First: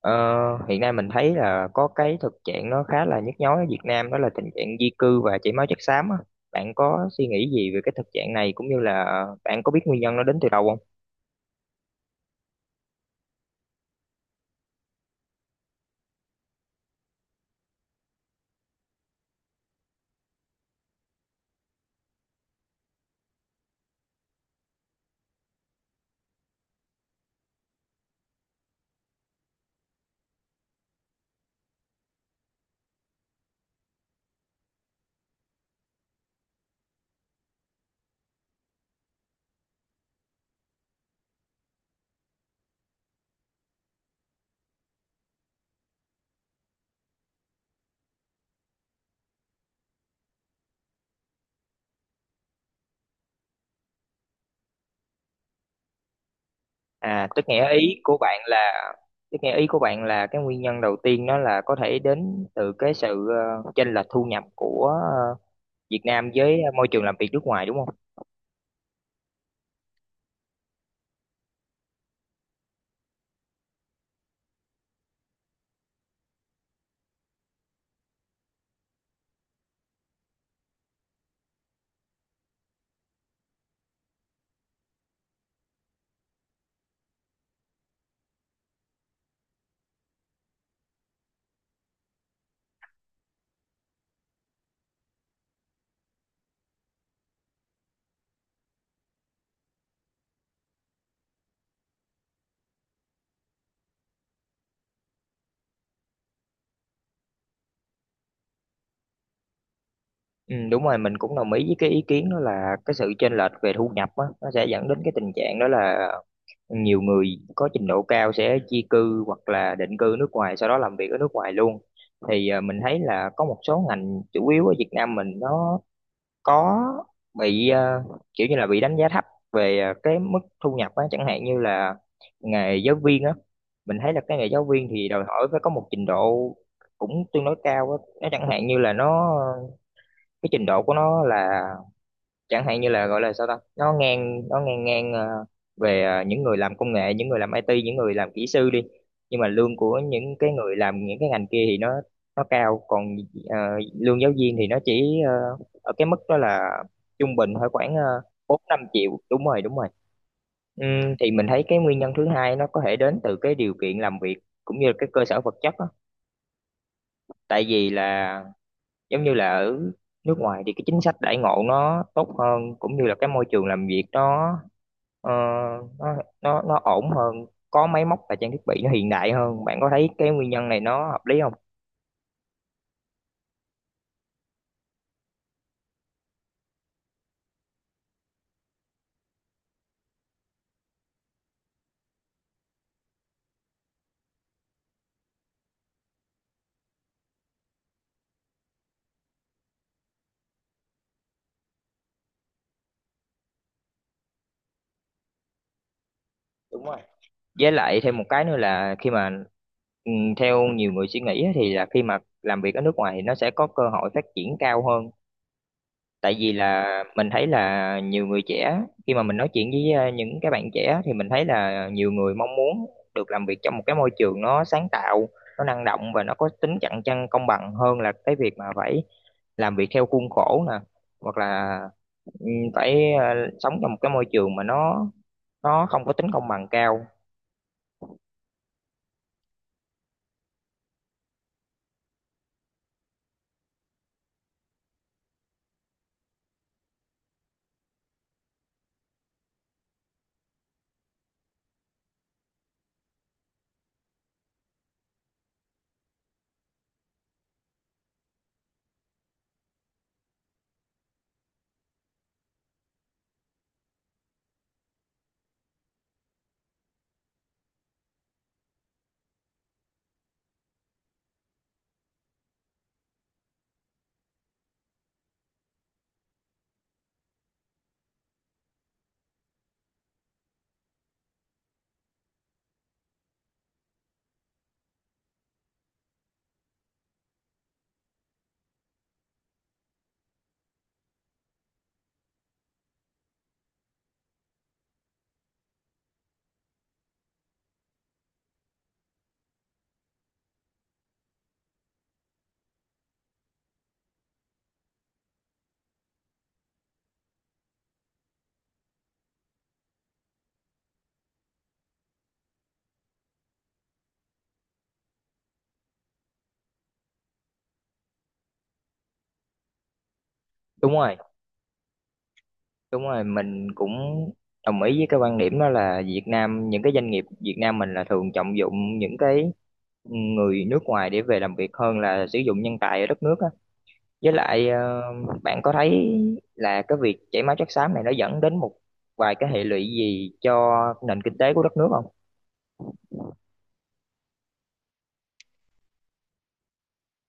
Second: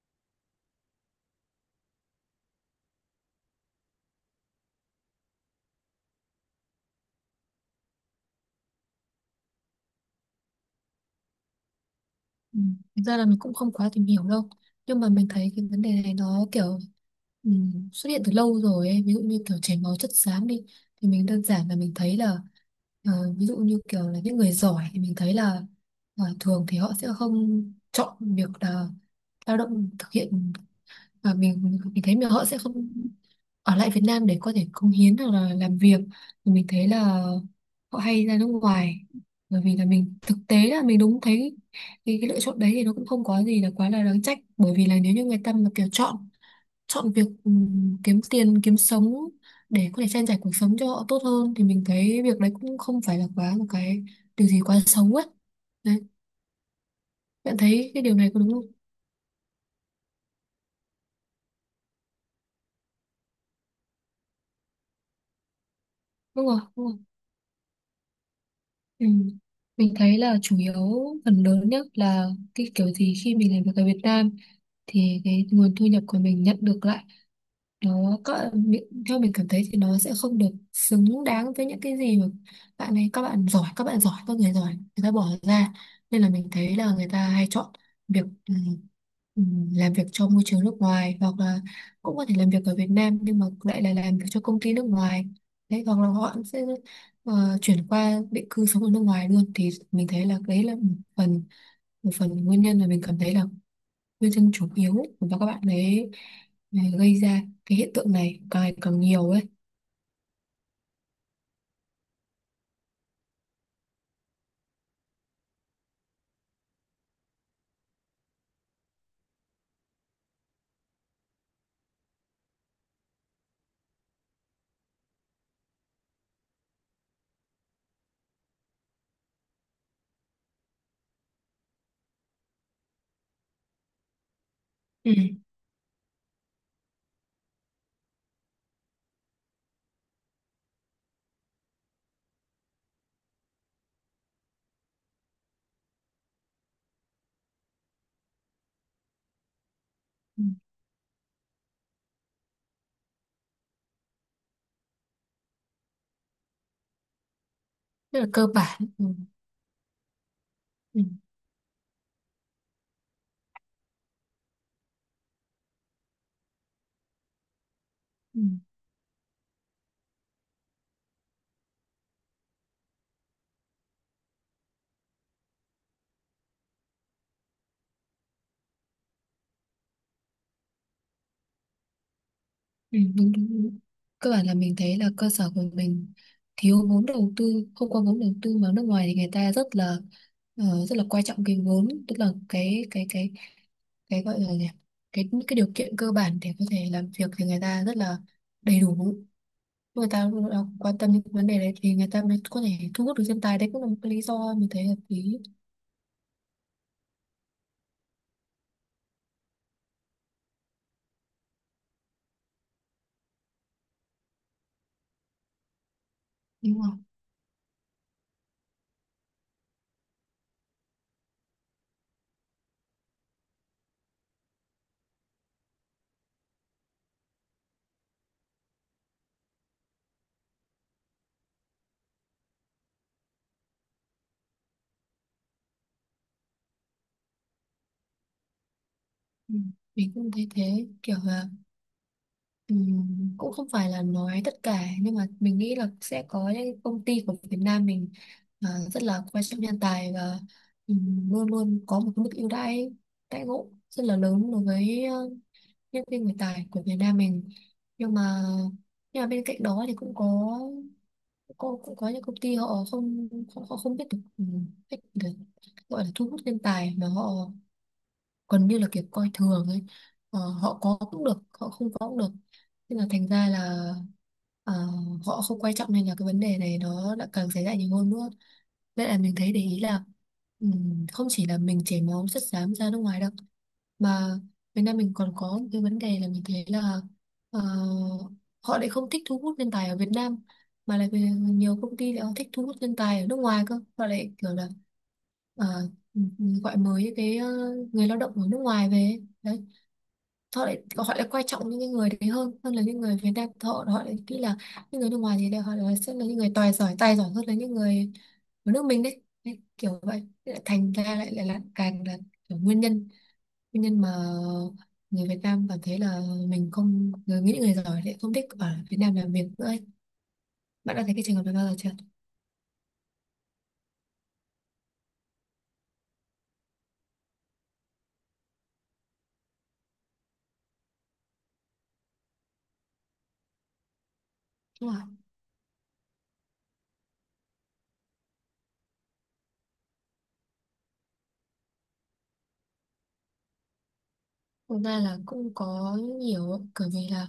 Ờ, Hiện nay mình thấy là có cái thực trạng nó khá là nhức nhối ở Việt Nam, đó là tình trạng di cư và chảy máu chất xám á. Bạn có suy nghĩ gì về cái thực trạng này cũng như là bạn có biết nguyên nhân nó đến từ đâu không? Ừ. Thực ra là mình cũng không quá tìm hiểu đâu nhưng mà mình thấy cái vấn đề này nó kiểu ừ, xuất hiện từ lâu rồi ấy. Ví dụ như kiểu chảy máu chất xám đi thì mình đơn giản là mình thấy là ờ, ví dụ như kiểu là những người giỏi thì mình thấy là thường thì họ sẽ không chọn việc là lao động thực hiện, và mình thấy mà họ sẽ không ở lại Việt Nam để có thể cống hiến hoặc là làm việc thì mình thấy là họ hay ra nước ngoài, bởi vì là mình thực tế là mình đúng thấy cái lựa chọn đấy thì nó cũng không có gì là quá là đáng trách, bởi vì là nếu như người ta mà kiểu chọn chọn việc kiếm tiền kiếm sống để có thể trang trải cuộc sống cho họ tốt hơn thì mình thấy việc đấy cũng không phải là quá một cái điều gì quá xấu ấy, đấy. À, tức Bạn nghĩa thấy ý cái điều của này bạn có đúng không? là tức nghĩa ý của bạn là cái nguyên nhân đầu tiên nó là có thể đến từ cái sự chênh lệch thu nhập của Việt Nam Đúng với rồi, đúng môi rồi. trường làm việc nước ngoài, đúng không? Ừ. Mình thấy là chủ yếu, phần lớn nhất là cái kiểu gì khi mình làm việc ở Việt Nam thì cái nguồn thu nhập của mình nhận được lại, nó có theo mình cảm thấy thì nó sẽ không được xứng đáng với những cái gì mà bạn ấy, các bạn giỏi, các bạn giỏi, các người giỏi, người ta bỏ ra, nên là mình thấy là người ta hay chọn việc ừ, làm việc cho môi trường nước ngoài hoặc là cũng có thể làm việc ở Việt Nam nhưng mà lại là làm việc cho công ty nước ngoài đấy, hoặc là họ sẽ chuyển qua định cư sống ở nước ngoài luôn. Thì mình thấy là đấy là một phần, một phần nguyên nhân mà mình cảm thấy là nguyên nhân chủ yếu, và các bạn ấy ấy gây ra cái hiện tượng này càng ngày càng nhiều ấy. Ừ, đúng rồi, mình cũng đồng ý với cái ý kiến đó là cái sự chênh lệch về thu nhập á, nó sẽ dẫn đến cái tình trạng đó là nhiều người có trình độ cao sẽ di cư hoặc là định cư nước ngoài, sau đó làm việc ở nước ngoài luôn. Thì mình thấy là có một số ngành chủ yếu ở Việt Nam mình nó có bị kiểu như là bị đánh giá thấp về cái mức thu nhập á, chẳng hạn như là nghề giáo viên á. Mình thấy là cái nghề giáo viên thì Ừ. đòi hỏi phải có một trình độ cũng tương đối cao á, nó chẳng hạn như là, nó cái trình độ của nó là, chẳng hạn như là gọi là sao ta, nó ngang ngang ờ, về những người làm công nghệ, những người làm IT, những người làm kỹ sư đi, nhưng mà lương của những Ừ. cái người làm những cái ngành kia thì nó cao, còn ờ, lương giáo viên thì nó chỉ ở cái mức đó là trung bình thôi, khoảng Rất là cơ bốn năm bản. Ừ. triệu Đúng rồi, đúng rồi. Ừ. Thì mình thấy cái nguyên nhân thứ hai nó có thể đến từ cái điều kiện làm việc cũng như là cái cơ sở vật chất á. Tại vì Ừ. là giống như là ở nước ngoài thì cái chính sách đãi ngộ nó tốt hơn, cũng như là cái môi trường làm việc nó Ờ, nó nó ổn hơn, có máy móc và trang thiết bị nó hiện đại hơn. Bạn có thấy cái nguyên nhân này nó hợp lý không? Ừ. Đúng, đúng, đúng. Cơ bản là mình thấy là cơ sở của mình thiếu vốn đầu tư, không có vốn đầu tư, mà nước ngoài thì người ta rất là quan trọng cái vốn, tức là cái gọi là gì nhỉ? Cái điều kiện cơ bản để có thể làm việc thì người ta rất là đầy đủ, người ta cũng quan tâm đến vấn đề đấy thì người ta mới có thể thu hút được nhân tài, đấy cũng là một cái lý do mình thấy hợp lý. Với lại thêm một cái nữa là khi mà theo nhiều người suy nghĩ á, thì là khi mà làm việc ở nước ngoài thì nó sẽ có cơ hội phát triển cao hơn. Tại vì Đúng là không? mình thấy là nhiều người trẻ, khi mà mình nói chuyện với những cái bạn trẻ, thì mình thấy là nhiều người mong muốn được làm việc trong một cái môi trường nó sáng tạo, nó năng động và nó có tính cạnh tranh công bằng, hơn là cái việc mà phải làm việc theo khuôn khổ nè, hoặc là ừ, phải sống trong một cái môi trường mà nó không có tính công bằng cao. Ừ. Mình cũng thấy thế, kiểu là cũng không phải là nói tất cả nhưng mà mình nghĩ là sẽ có những công ty của Việt Nam mình, à, rất là quan trọng nhân tài, và luôn luôn có một cái mức ưu đãi, đãi ngộ rất là lớn đối với nhân viên, người tài của Việt Nam mình. Nhưng mà bên cạnh đó thì cũng có, cũng có những công ty họ không, họ không biết được cách để gọi là thu hút nhân tài mà họ gần như là kiểu coi thường ấy. Họ có cũng được, họ không có cũng được, nên là thành ra là ờ, họ không quan trọng, nên là cái vấn đề này nó đã càng xảy ra nhiều hơn nữa. Nên là mình thấy để ý là không chỉ là mình chảy máu chất xám ra nước ngoài đâu, mà Việt Nam mình còn có một cái vấn đề là mình thấy là ờ, họ lại không thích thu hút nhân tài ở Việt Nam, mà là vì nhiều công ty lại họ thích thu hút nhân tài ở nước ngoài cơ, họ lại kiểu là ờ, mình gọi mới những cái người lao động ở nước ngoài về đấy, họ lại quan trọng những cái người đấy hơn hơn là những người Việt Nam. Họ Họ lại nghĩ là những người nước ngoài thì đều họ là sẽ là những người tài giỏi, tài giỏi hơn là những người ở nước mình đấy, đấy kiểu vậy. Thế lại thành ra lại lại là càng là kiểu nguyên nhân, mà người Việt Nam cảm thấy là mình không, người nghĩ, người giỏi lại không thích ở Việt Nam làm việc nữa ấy. Đúng Bạn đã thấy rồi, cái trường hợp này bao giờ chưa? đúng rồi, mình cũng đồng ý với cái quan điểm đó là Việt Nam, những cái doanh nghiệp Việt Nam mình là thường trọng dụng những cái người nước ngoài để về làm việc hơn là sử dụng nhân tài ở đất nước á. Với lại Đúng rồi. Bạn có thấy là cái việc chảy máu chất xám này nó dẫn đến một vài cái hệ lụy gì cho nền kinh tế của đất nước không? Thực ra là cũng có nhiều ạ, bởi vì là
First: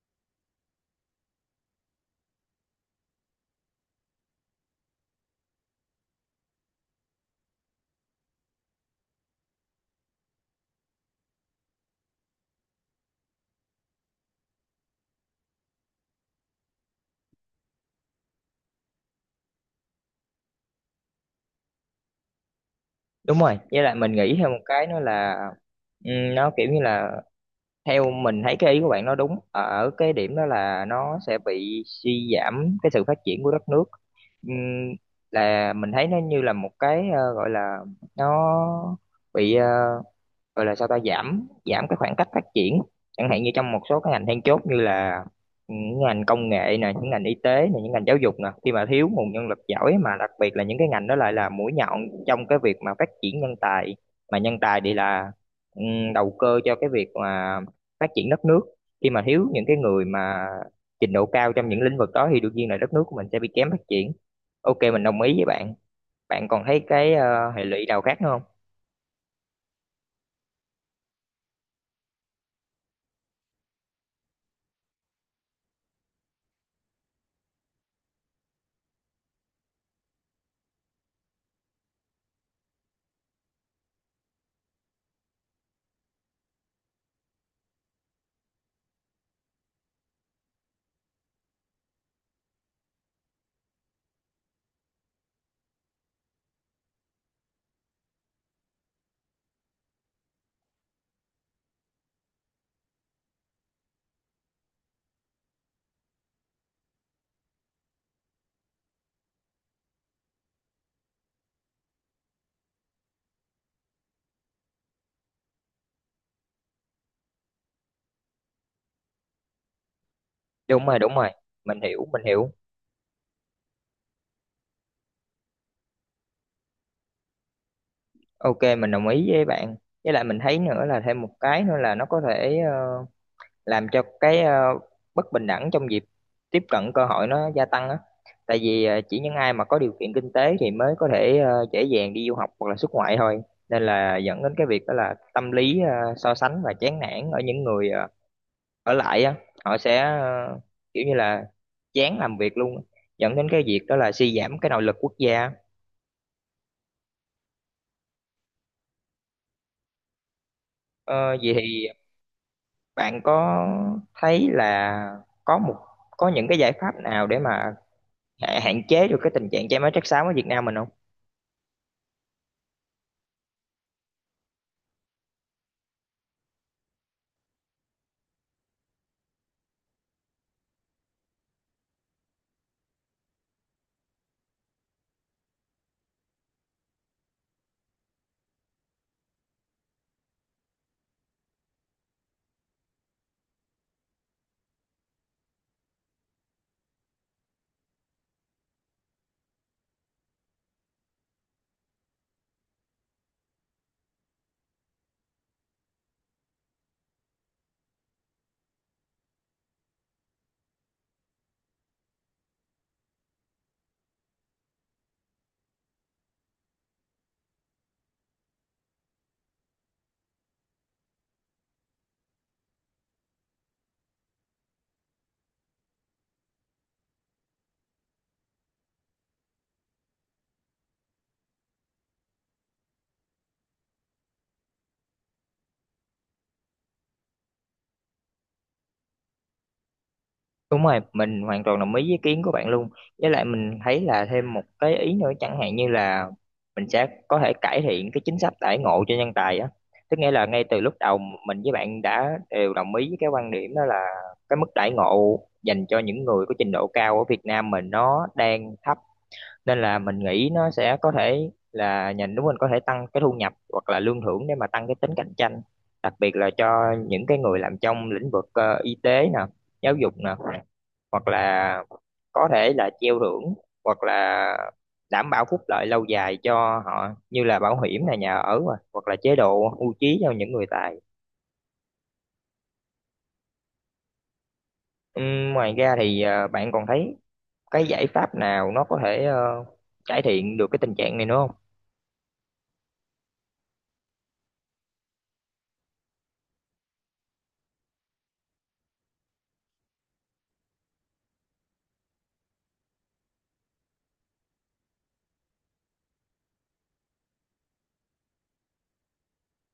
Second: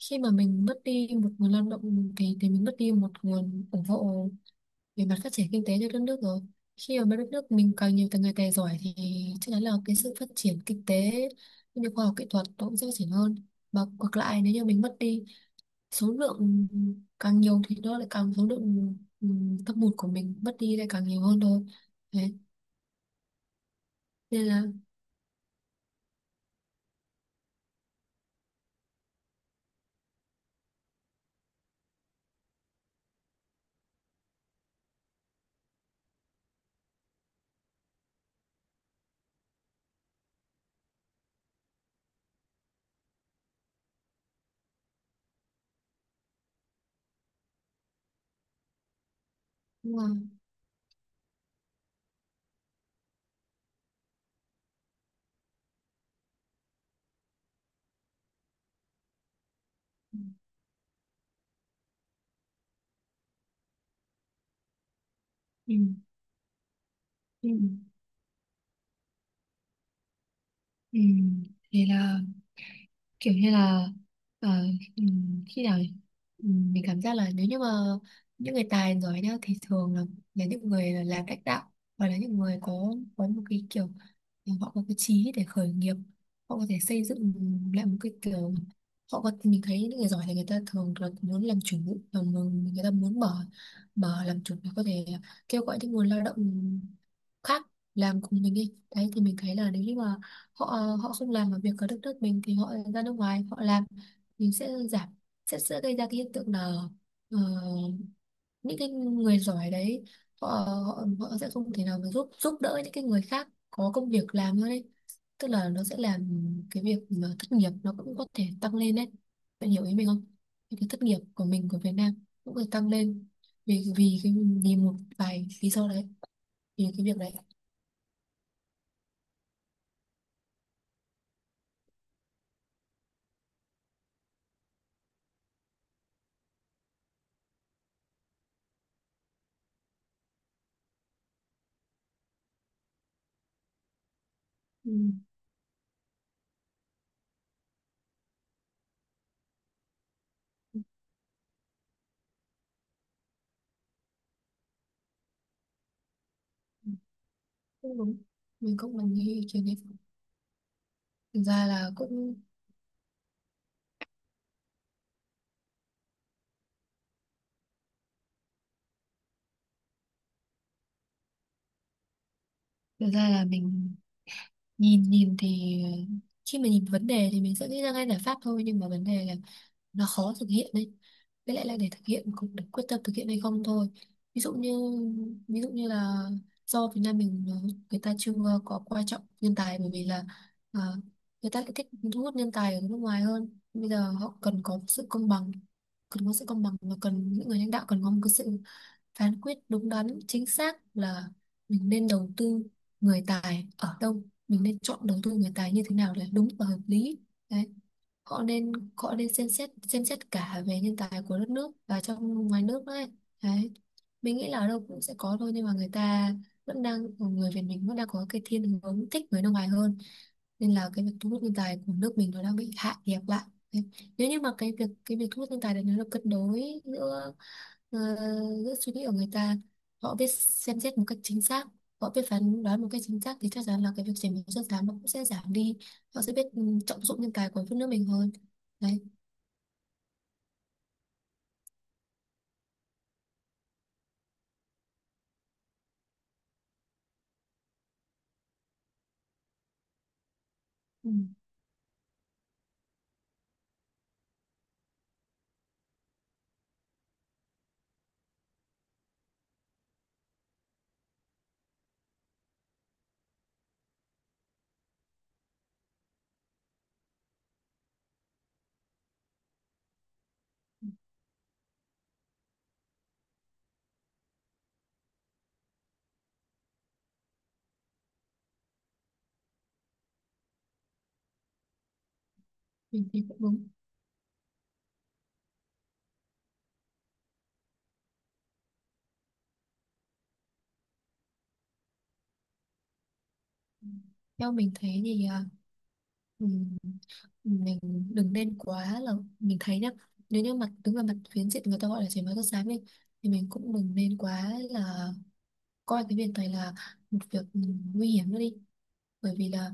khi mà mình mất đi một nguồn lao động thì mình mất đi một nguồn ủng hộ về mặt phát triển kinh tế cho đất nước rồi. Khi mà đất nước mình càng nhiều người tài giỏi thì chắc chắn là cái sự phát triển kinh tế cũng như khoa học kỹ thuật nó cũng sẽ phát triển hơn, và ngược lại nếu như mình mất đi số lượng càng nhiều thì nó lại càng số lượng thâm hụt của mình mất đi lại càng nhiều hơn thôi, đấy Đúng rồi, với lại mình nghĩ nên theo một là. cái nữa là, nó kiểu như là, theo mình thấy cái ý của bạn nó đúng ở ở cái điểm đó là nó sẽ bị suy giảm cái sự phát triển của đất nước. Ừm, là mình thấy nó như là một cái, gọi là, nó bị gọi là sao ta, giảm giảm cái khoảng cách phát triển, chẳng hạn như trong một số cái ngành then chốt như là những ngành công nghệ nè, những ngành y tế nè, những ngành giáo dục nè, khi mà thiếu nguồn nhân lực Đúng giỏi, rồi. mà đặc biệt là những cái ngành đó lại là mũi nhọn trong cái việc mà phát triển nhân tài, mà nhân tài thì là đầu cơ cho cái việc mà phát triển đất nước. Khi mà thiếu những cái người Ừ. mà trình độ cao trong những lĩnh vực đó thì đương nhiên là đất nước của mình sẽ bị kém phát triển. Ok, mình đồng ý với Ừ. bạn. Bạn còn thấy cái Ừ. Hệ lụy nào khác nữa không? Ừ, thì là kiểu như là ờ, khi nào mình cảm giác là nếu như mà những người tài giỏi nhá thì thường là, những người là làm lãnh đạo hoặc là những người có một cái kiểu thì họ có cái chí để khởi nghiệp, họ có thể xây dựng lại một cái kiểu, họ có, mình thấy những người giỏi thì người ta thường là muốn làm chủ và người ta muốn mở mở làm chủ để có thể kêu gọi những nguồn lao động khác làm cùng mình đi đấy. Thì mình thấy là nếu như mà họ, không làm ở việc ở đất nước mình thì họ ra nước ngoài họ làm, mình sẽ giảm, sẽ gây ra cái hiện tượng là ờ, những cái người giỏi đấy họ, họ họ sẽ không thể nào mà giúp giúp đỡ những cái người khác có công việc làm nữa đấy, tức là nó sẽ làm cái việc mà thất nghiệp nó cũng có thể tăng lên đấy. Bạn hiểu ý mình không? Thì Đúng cái rồi, thất đúng nghiệp rồi, của mình, của mình Việt hiểu, mình Nam hiểu. cũng phải tăng lên vì vì cái vì một vài lý do đấy, vì cái việc đấy. Ok, mình đồng ý với bạn. Với lại mình thấy nữa là, thêm một cái nữa là, nó có thể làm cho cái bất bình đẳng trong việc tiếp cận cơ hội nó gia tăng á. Tại vì chỉ những ai mà có điều kiện kinh tế thì mới có thể dễ dàng đi du học hoặc là xuất ngoại thôi. Nên là dẫn đến cái việc đó là Ừ. tâm lý so sánh và chán nản ở những người ở lại á. Họ sẽ kiểu như là chán làm việc luôn, dẫn đến cái việc đó là suy giảm cái nội lực quốc gia. Cũng đúng, mình nghĩ ý kiến đấy. Thực Vậy ra thì, là cũng, bạn có thấy là có một có những cái giải pháp nào để mà hạn chế được cái tình trạng chảy máu chất xám ở Việt Nam mình không? thực ra là mình nhìn nhìn thì khi mà nhìn vấn đề thì mình sẽ nghĩ ra ngay giải pháp thôi nhưng mà vấn đề là nó khó thực hiện đấy, với lại là để thực hiện cũng, để quyết tâm thực hiện hay không thôi. Ví dụ như, là do Việt Nam mình, người ta chưa, có coi trọng nhân tài bởi vì là, ờ, người ta lại thích thu hút nhân tài ở nước ngoài hơn. Bây giờ họ cần có sự công bằng, cần có sự công bằng và cần những người lãnh đạo, cần có một cái sự phán quyết đúng đắn chính xác là mình nên đầu tư người tài ở đâu, mình nên chọn đầu tư người tài như thế nào để đúng và hợp lý, đấy. Họ nên xem xét cả về nhân tài của đất nước và trong ngoài nước đấy, đấy. Mình nghĩ là ở đâu cũng sẽ có thôi nhưng mà người ta vẫn đang người Việt mình vẫn đang có cái thiên hướng thích người nước ngoài hơn, nên là cái việc thu hút nhân tài của nước mình nó đang bị hạ nhiệt lại. Đấy. Nếu như mà cái việc thu hút nhân tài đấy nó được cân đối giữa, ờ, giữa suy nghĩ của người ta, họ biết xem xét một cách chính xác, họ biết phán đoán một cách chính xác thì chắc chắn là cái việc chảy máu chất xám nó cũng sẽ giảm đi, họ sẽ biết trọng dụng nhân tài của đất nước mình hơn, đấy. Đúng rồi, mình hoàn toàn đồng ý với ý kiến của bạn luôn. Với lại mình thấy là thêm một cái ý nữa, chẳng hạn như là mình sẽ có thể cải thiện cái chính sách đãi ngộ cho nhân tài á. Tức nghĩa là ngay từ lúc Ừ. đầu mình với bạn đã đều đồng ý với cái quan điểm đó là cái mức đãi ngộ dành cho những người có trình độ cao ở Việt Nam mình nó đang thấp, nên là mình nghĩ nó sẽ có thể là nhà nước mình có thể tăng cái thu nhập hoặc là lương thưởng để mà tăng cái tính cạnh tranh, đặc biệt là cho những cái người làm trong lĩnh vực y tế nè, giáo dục nè, hoặc là có thể là treo thưởng, hoặc là đảm bảo phúc lợi lâu dài cho họ như là bảo hiểm này, nhà ở nè, hoặc là chế độ hưu trí cho những người tài. Mình thấy cũng đúng. Ngoài ra thì bạn còn thấy cái giải pháp nào nó có thể cải thiện được cái tình trạng này nữa không? Theo mình thấy thì uh, mình đừng nên quá là, mình thấy nhá, nếu như mặt đứng về mặt phiến diện người ta gọi là chảy máu chất xám đi thì mình cũng đừng nên quá là coi cái việc này là một việc nguy hiểm nữa đi, bởi vì là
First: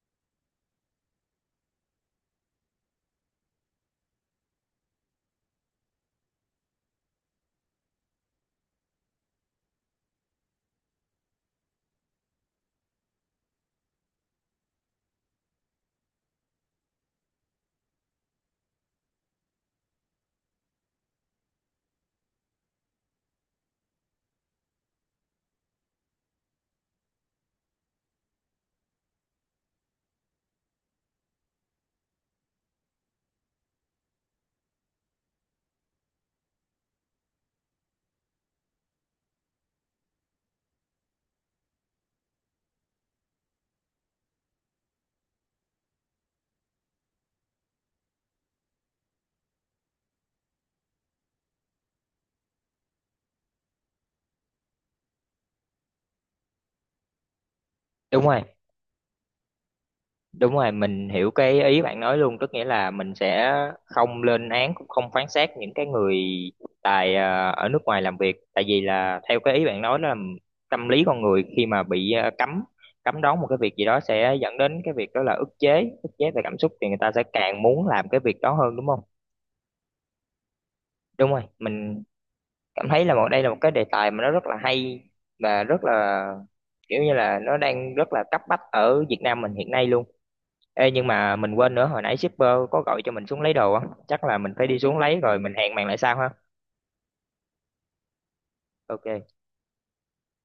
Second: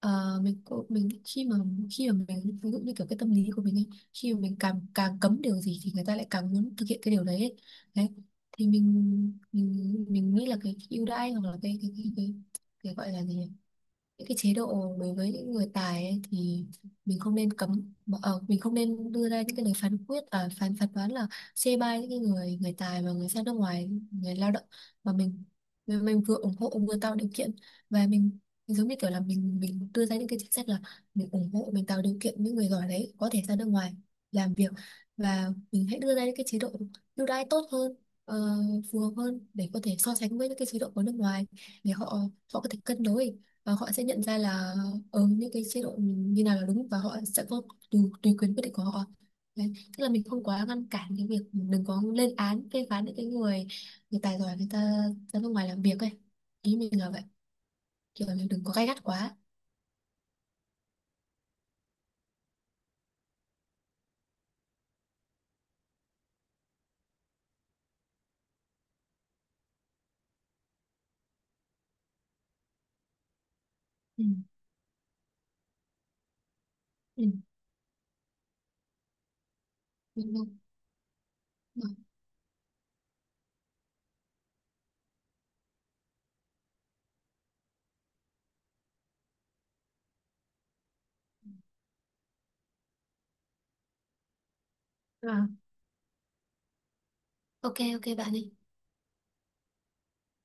mình khi mà mình ví dụ như kiểu cái tâm lý của mình ấy, khi mà mình càng càng cấm điều gì thì người ta lại càng muốn thực hiện cái điều đấy ấy, đấy. Thì mình nghĩ là cái ưu đãi hoặc là cái gọi là gì nhỉ? Những cái chế độ đối với những người tài ấy, thì mình không nên đưa ra những cái lời phán quyết, à, phán phán đoán là chê bai những cái người người tài và người ra nước ngoài, người lao động, mà mình, vừa ủng hộ vừa tạo điều kiện, và mình giống như kiểu là mình đưa ra những cái chính sách là mình ủng hộ, mình tạo điều kiện những người giỏi đấy có thể ra nước ngoài làm việc, và mình hãy đưa ra những cái chế độ ưu đãi tốt hơn, ờ, phù hợp hơn để có thể so sánh với những cái chế độ của nước ngoài, để họ, có thể cân đối và họ sẽ nhận ra là những cái chế độ như nào là đúng và họ sẽ có tùy quyền quyết định của họ, đấy. Tức là mình không quá ngăn cản cái việc, đừng có lên án phê phán những cái người người tài giỏi, người ta ra nước ngoài làm việc ấy, ý mình là vậy, Đúng kiểu là rồi. mình đừng có gay gắt quá. Đúng rồi, mình hiểu cái ý bạn nói luôn, tức nghĩa là mình sẽ không lên án cũng không phán xét những cái người tại ở nước ngoài làm việc, tại vì là theo cái ý bạn nói là tâm lý con người khi mà bị cấm cấm đoán một cái việc gì đó Ừ. sẽ dẫn đến cái việc đó là ức chế về cảm xúc, thì người ta Ừ. sẽ càng muốn làm cái việc đó hơn, đúng không? Đúng không? Đúng rồi, Đúng. mình cảm thấy là đây là một cái đề tài mà nó rất là hay, và rất là, kiểu như là, nó đang rất là cấp bách ở Việt Nam mình hiện nay luôn. Ê, nhưng mà mình quên nữa, hồi nãy shipper có gọi cho mình xuống lấy đồ á, chắc là mình phải đi xuống lấy rồi, À, mình hẹn bạn lại sau ha. ok ok bạn ấy. Ok.